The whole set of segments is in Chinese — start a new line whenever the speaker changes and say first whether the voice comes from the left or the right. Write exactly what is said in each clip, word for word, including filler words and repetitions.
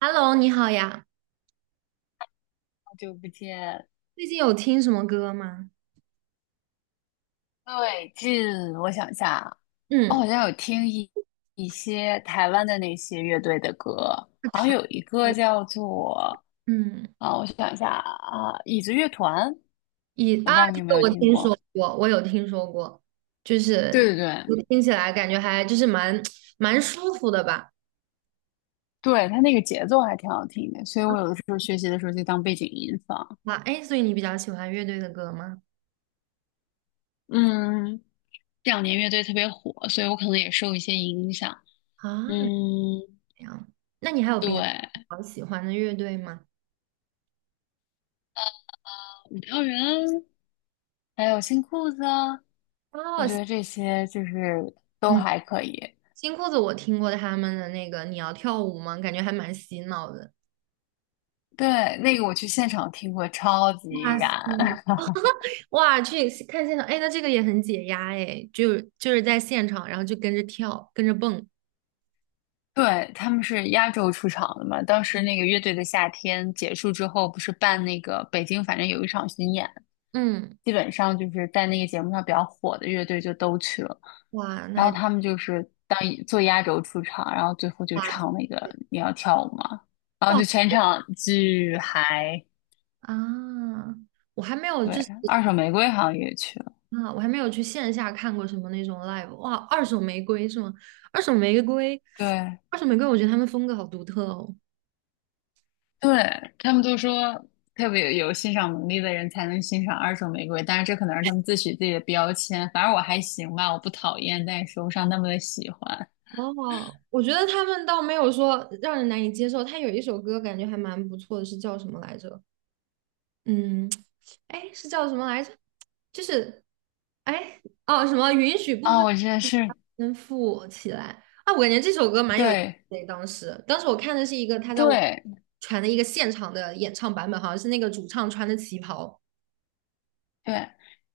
right: Hello，你好呀，
left: 好久不见。
right: 最近有听什么歌吗？
left: 最近我想一下，我好
right: 嗯，
left: 像有听一一些台湾的那些乐队的歌。
right: 是
left: 好像
right: 台
left: 有一个
right: 歌。
left: 叫做，
right: 嗯，
left: 啊，我想一下啊，椅子乐团。
right: 以
left: 我
right: 啊，
left: 不知道你
right: 这
left: 有没
right: 个
left: 有
right: 我
left: 听
right: 听说
left: 过？
right: 过，我有听说过，就是
left: 对对对。
right: 我听起来感觉还就是蛮蛮舒服的吧。
left: 对，它那个节奏还挺好听的，所以我有的时候学习的时候就当背景音放。
right: 啊，哎，所以你比较喜欢乐队的歌吗？
left: 嗯。这两年乐队特别火，所以我可能也受一些影响。
right: 啊，
left: 嗯。
right: 这样，那你还有别的
left: 对。
right: 好喜欢的乐队吗？
left: 五条人，还有新裤子啊，我
right: 哦，
left: 觉得这些就是都
right: 嗯，
left: 还可以。
right: 新裤子我听过他们的那个《你要跳舞吗》，感觉还蛮洗脑的。
left: 对，那个我去现场听过，超级
right: 哇
left: 燃。
right: 塞！哇，去看现场，哎，那这个也很解压，哎，就就是在现场，然后就跟着跳，跟着蹦。
left: 对，他们是压轴出场的嘛，当时那个乐队的夏天结束之后，不是办那个北京，反正有一场巡演，
right: 嗯，
left: 基本上就是在那个节目上比较火的乐队就都去了，
right: 哇，那
left: 然后
right: 还
left: 他们就是当做压轴出场，然后最后就
right: 哇
left: 唱那个《你要跳舞吗》？然后
right: 哇
left: 就全场巨嗨。
right: 啊，我还没有就
left: 对，
right: 是
left: 二手玫瑰好像也去了。
right: 啊，我还没有去线下看过什么那种 live。哇，二手玫瑰是吗？二手玫瑰，
left: 对
right: 二手玫瑰，我觉得他们风格好独特哦。
left: 对，他们都说特别有欣赏能力的人才能欣赏二手玫瑰，但是这可能是他们自诩自己的标签。反正我还行吧，我不讨厌，但也说不上那么的喜欢。
right: 哦，我觉得他们倒没有说让人难以接受，他有一首歌感觉还蛮不错的，是叫什么来着？嗯，哎，是叫什么来着？就是，哎，哦，什么允许部
left: 啊，
right: 分
left: 我觉得是。
right: 先富起来啊？我感觉这首歌蛮有意
left: 对
right: 思的。当时，当时我看的是一个他在网
left: 对。
right: 传的一个现场的演唱版本，好像是那个主唱穿的旗袍。
left: 对，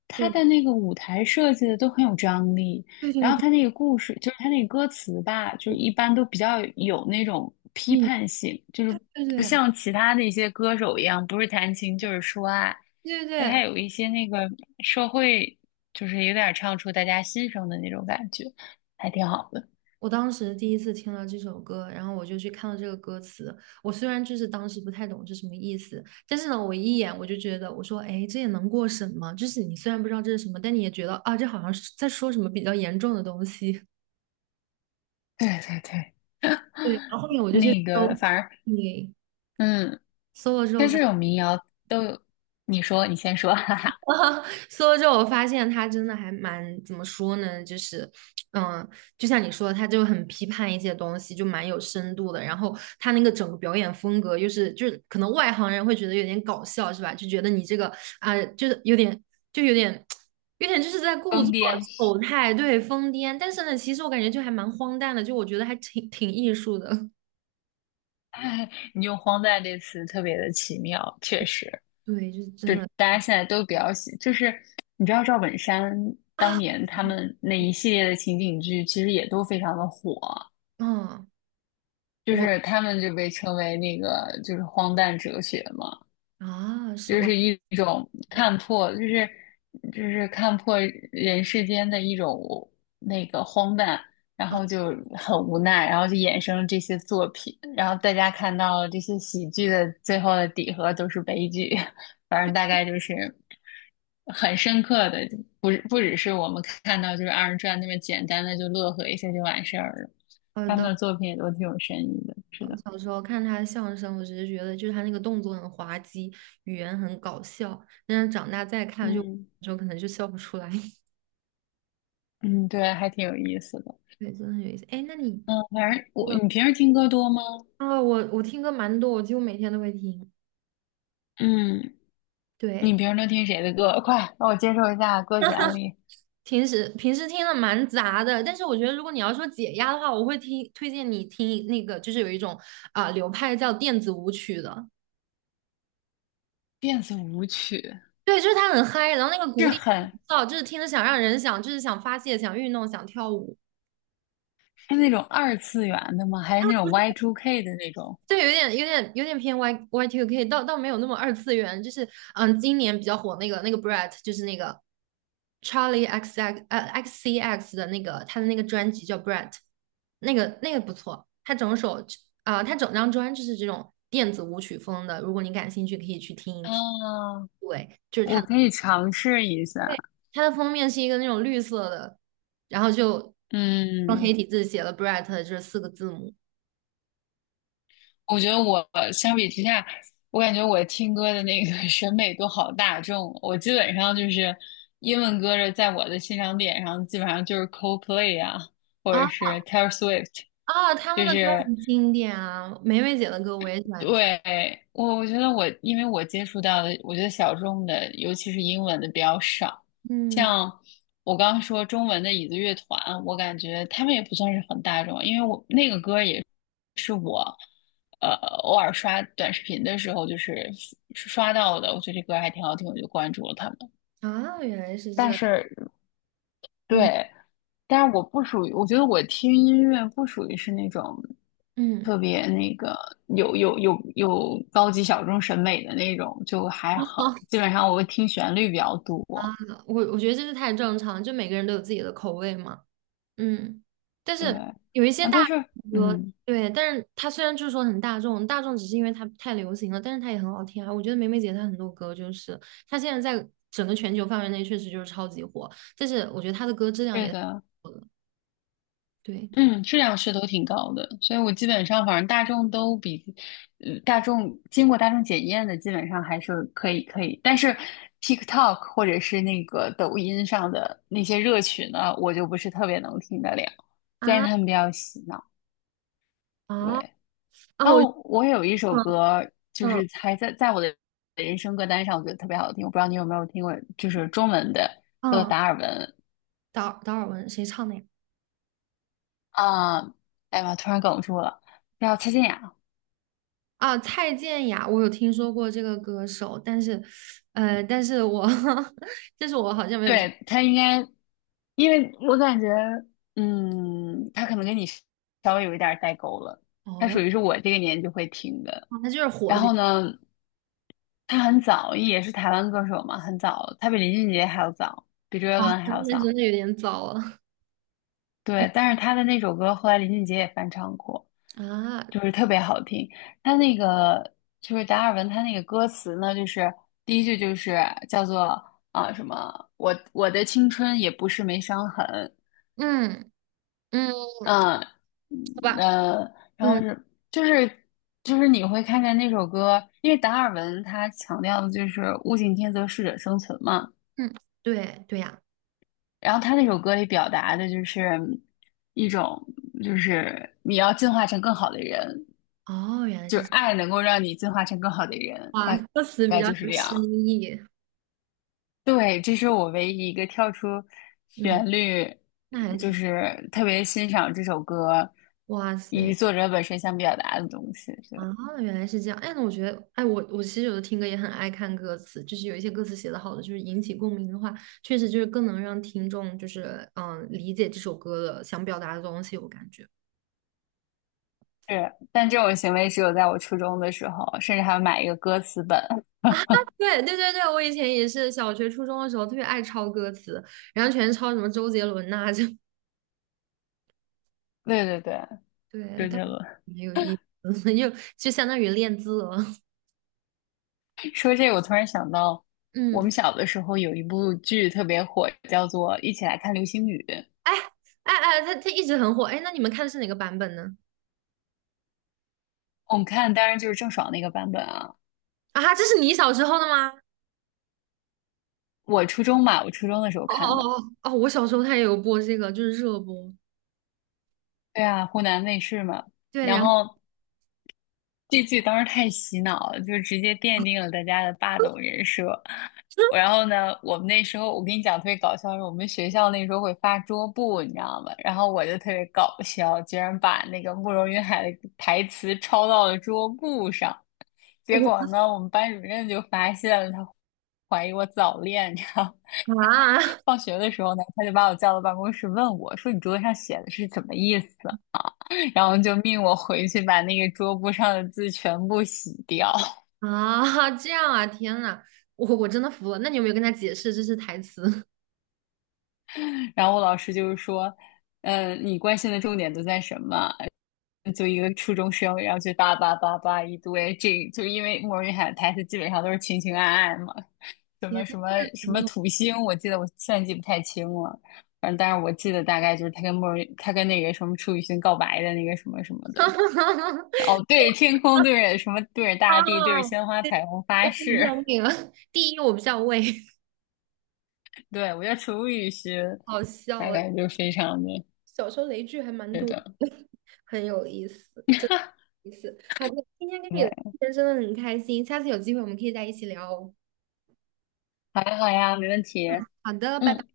left: 他
right: 对，
left: 的那个舞台设计的都很有张力，
right: 对
left: 然
right: 对
left: 后
right: 对，
left: 他那个故事，就是他那个歌词吧，就是一般都比较有那种批
right: 嗯，
left: 判性，就是
right: 对对
left: 不
right: 对
left: 像其他的一些歌手一样，不是弹琴就是说爱。
right: 对
left: 但
right: 对。
left: 他有一些那个社会，就是有点唱出大家心声的那种感觉，还挺好的。
right: 我当时第一次听了这首歌，然后我就去看了这个歌词。我虽然就是当时不太懂是什么意思，但是呢，我一眼我就觉得，我说，哎，这也能过审吗？就是你虽然不知道这是什么，但你也觉得啊，这好像是在说什么比较严重的东西。
left: 对对对。
right: 对，然后后面我就去
left: 那
right: 搜，
left: 个反而，
right: 对，
left: 嗯，
right: 搜了之后。
left: 但
right: 发
left: 这种民谣都有。你说，你先说。哈哈，
right: 搜了之后，我发现他真的还蛮怎么说呢？就是，嗯，就像你说的，他就很批判一些东西，就蛮有深度的。然后他那个整个表演风格，又是就是可能外行人会觉得有点搞笑，是吧？就觉得你这个啊、就是有点就有点有点就是在故作
left: 疯癫。
right: 丑态，对，疯癫。但是呢，其实我感觉就还蛮荒诞的，就我觉得还挺挺艺术的。
left: 你用"荒诞"这词特别的奇妙，确实。
right: 对，就是真
left: 就
right: 的
left: 大家现在都比较喜，就是你知道赵本山当
right: 啊，
left: 年他们那一系列的情景剧，其实也都非常的火，
right: 嗯，
left: 就
right: 我
left: 是他们就被称为那个就是荒诞哲学嘛。
right: 啊，是
left: 就
right: 我。
left: 是一种看破，就是就是看破人世间的一种那个荒诞，然后就很无奈，然后就衍生了这些作品，然后大家看到了这些喜剧的最后的底核都是悲剧。反正大概就是很深刻的，不不只是我们看到就是二人转那么简单的就乐呵一下就完事儿了，
right: 好
left: 他们
right: 的。
left: 的作品也都挺有深意的，是
right: 我
left: 的。
right: 小时候看他的相声，我只是觉得就是他那个动作很滑稽，语言很搞笑。但是长大再看就，有
left: 嗯
right: 时候可能就笑不出来。
left: 嗯。对，还挺有意思的。
right: 对，真的很有意思。哎，那你
left: 嗯，反正我，你平时听歌多吗？
right: 啊，我我听歌蛮多，我几乎每天都会听。
left: 嗯。你
right: 对，
left: 平时都听谁的歌？快让我接受一下歌曲案例。
right: 平时平时听的蛮杂的，但是我觉得如果你要说解压的话，我会听推荐你听那个，就是有一种啊、流派叫电子舞曲的。
left: 电子舞曲
right: 对，就是它很嗨，然后那个
left: 是
right: 鼓点，
left: 很
right: 哦，就是听着想让人想，就是想发泄、想运动、想跳舞。
left: 是那种二次元的吗？还是那种 y Two k 的那种？
right: 对，有点有点有点偏 Y Y Two K，倒倒没有那么二次元，就是嗯，今年比较火那个那个 Brett，就是那个 Charlie X X 呃 X C X 的那个他的那个专辑叫 Brett，那个那个不错，他整首啊、呃他整张专就是这种电子舞曲风的，如果你感兴趣可以去听一听。
left: 啊，
right: 对，就是
left: 我
right: 他
left: 可以尝试一下。
right: 他的封面是一个那种绿色的，然后就用
left: 嗯，
right: 黑体字写了 Brett 这四个字母。
left: 我觉得我相比之下，我感觉我听歌的那个 审美都好大众。我基本上就是英文歌的，在我的欣赏点上，基本上就是 Coldplay 啊，或
right: 啊、
left: 者是 Taylor Swift。
right: 啊，他们
left: 就
right: 的歌
left: 是
right: 很经典啊，梅梅姐的歌我也喜欢听。
left: 对，我我觉得我，因为我接触到的，我觉得小众的，尤其是英文的比较少。
right: 嗯，
left: 像我刚刚说中文的椅子乐团，我感觉他们也不算是很大众，因为我那个歌也是我，呃，偶尔刷短视频的时候就是刷到的，我觉得这歌还挺好听，我就关注了他们。
right: 啊，原来是这
left: 但
right: 样。
left: 是
right: 嗯
left: 对，但是我不属于，我觉得我听音乐不属于是那种
right: 嗯，
left: 特别那个有有有有高级小众审美的那种，就还好。基 本上我会听旋律比较多。
right: 我我觉得这是太正常了就每个人都有自己的口味嘛。嗯，但
left: 对。
right: 是
left: 啊，
right: 有一些大
left: 但是
right: 众歌，
left: 嗯，
right: 对，但是它虽然就是说很大众，大众只是因为它太流行了，但是它也很好听啊。我觉得梅梅姐她很多歌就是，她现在在整个全球范围内确实就是超级火，但是我觉得她的歌质量
left: 对
right: 也
left: 的，
right: 对
left: 嗯，质量是都挺高的，所以我基本上反正大众都比，嗯，大众经过大众检验的基本上还是可以可以，但是 TikTok 或者是那个抖音上的那些热曲呢，我就不是特别能听得了，虽然他
right: 啊
left: 们比较洗脑。对，
right: 啊啊，
left: 然
right: 我
left: 后我有一首
right: 嗯
left: 歌，就
right: 嗯
left: 是还在在我的人生歌单上，我觉得特别好听，我不知道你有没有听过，就是中文的，叫做《
right: 嗯。
left: 达尔文》。
right: 达达尔文谁唱的呀？
left: 啊，哎呀妈，突然哽住了，叫蔡健雅。
right: 啊，蔡健雅，我有听说过这个歌手，但是，呃，但是我，但是我好像没有听。
left: 对，他应该，因为我感觉，嗯，他可能跟你稍微有一点儿代沟了。他属
right: 哦，
left: 于是我这个年纪会听的。
right: 啊他就是火的
left: 然
right: 比
left: 后
right: 较
left: 呢，他很早，也是台湾歌手嘛，很早，他比林俊杰还要早，比周
right: 快，
left: 杰伦还
right: 那
left: 要早。
right: 真的有点早了。嗯
left: 对，但是他的那首歌后来林俊杰也翻唱过，
right: 啊，
left: 就是特别好听。他那个就是达尔文，他那个歌词呢，就是第一句就是叫做啊什么，我我的青春也不是没伤痕。
right: 嗯嗯，
left: 呃
right: 好
left: 嗯，
right: 吧，
left: 呃，然后
right: 嗯
left: 是就是就是你会看见那首歌，因为达尔文他强调的就是物竞天择，适者生存嘛。
right: 嗯，对对呀、
left: 然后他那首歌里表达的就是一种，就是你要进化成更好的人，
right: 哦，原来
left: 就
right: 是
left: 是
right: 这样，
left: 爱能够让你进化成更好的人，
right: 哇，
left: 大
right: 歌词比
left: 概
right: 较
left: 就是
right: 有
left: 这
right: 深
left: 样。
right: 意，
left: 对，这是我唯一一个跳出
right: 嗯，
left: 旋律，
right: 那还
left: 就
right: 挺，
left: 是特别欣赏这首歌
right: 哇
left: 以及
right: 塞，
left: 作者本身想表达的东西。
right: 啊，
left: 对。
right: 原来是这样。哎，那我觉得，哎，我我其实有的听歌也很爱看歌词，就是有一些歌词写的好的，就是引起共鸣的话，确实就是更能让听众就是嗯理解这首歌的想表达的东西，我感觉。
left: 是，但这种行为只有在我初中的时候，甚至还要买一个歌词本。
right: 对对对对，我以前也是小学初中的时候特别爱抄歌词，然后全是抄什么周杰伦呐、就
left: 对对对，
right: 对，
left: 周
right: 但
left: 杰
right: 我
left: 伦。
right: 没有意思，就就相当于练字了。
left: 说这个，我突然想到，我
right: 嗯，
left: 们小的时候有一部剧特别火，叫做《一起来看流星雨》。
right: 哎哎哎，他他一直很火。哎，那你们看的是哪个版本呢？
left: 我们看，当然就是郑爽那个版本啊。
right: 啊，这是你小时候的吗？
left: 我初中嘛，我初中的时候
right: 哦
left: 看的。
right: 哦哦哦！我小时候他也有播这个，就是热播。
left: 对啊，湖南卫视嘛。
right: 对，
left: 然
right: 然后
left: 后这剧当时太洗脑了，就直接奠定了大家的霸总人设。我然后呢，我们那时候我跟你讲特别搞笑，是我们学校那时候会发桌布，你知道吗？然后我就特别搞笑，居然把那个慕容云海的台词抄到了桌布上。
right: 我
left: 结
right: 就
left: 果呢，我们班主任就发现了，他怀疑我早恋，你知道吗？ 然后
right: 啊
left: 放 学的时候呢，他就把我叫到办公室问我说："你桌子上写的是什么意思？" 然后就命我回去把那个桌布上的字全部洗掉。
right: 啊，这样啊！天呐，我我真的服了。那你有没有跟他解释这是台词？
left: 然后我老师就是说。嗯，你关心的重点都在什么？就一个初中生，然后就叭叭叭叭一堆，这就因为莫文蔚喊的台词基本上都是情情爱爱嘛，什
right: 天
left: 么
right: 呐，
left: 什么什么土星，我记得我现在记不太清了，反正但是我记得大概就是他跟莫文蔚，他跟那个什么楚雨荨告白的那个什么什么的，哦，对着天空，对着什么，对着
right: 哈！
left: 大地，对着鲜花
right: 对，
left: 彩虹
right: 我
left: 发
right: 不认
left: 誓。
right: 那了。第一，我比较畏，
left: 对，我叫楚雨荨，
right: 好笑
left: 大
right: 啊！
left: 概就非常的
right: 小时候雷剧还蛮
left: 对
right: 多的，
left: 的，
right: 很有意思。意思好的，今天跟你聊
left: 对，
right: 天真的很开心，下次有机会我们可以再一起聊哦。
left: 好呀好呀，没问题，
right: 好的，拜拜。
left: 嗯。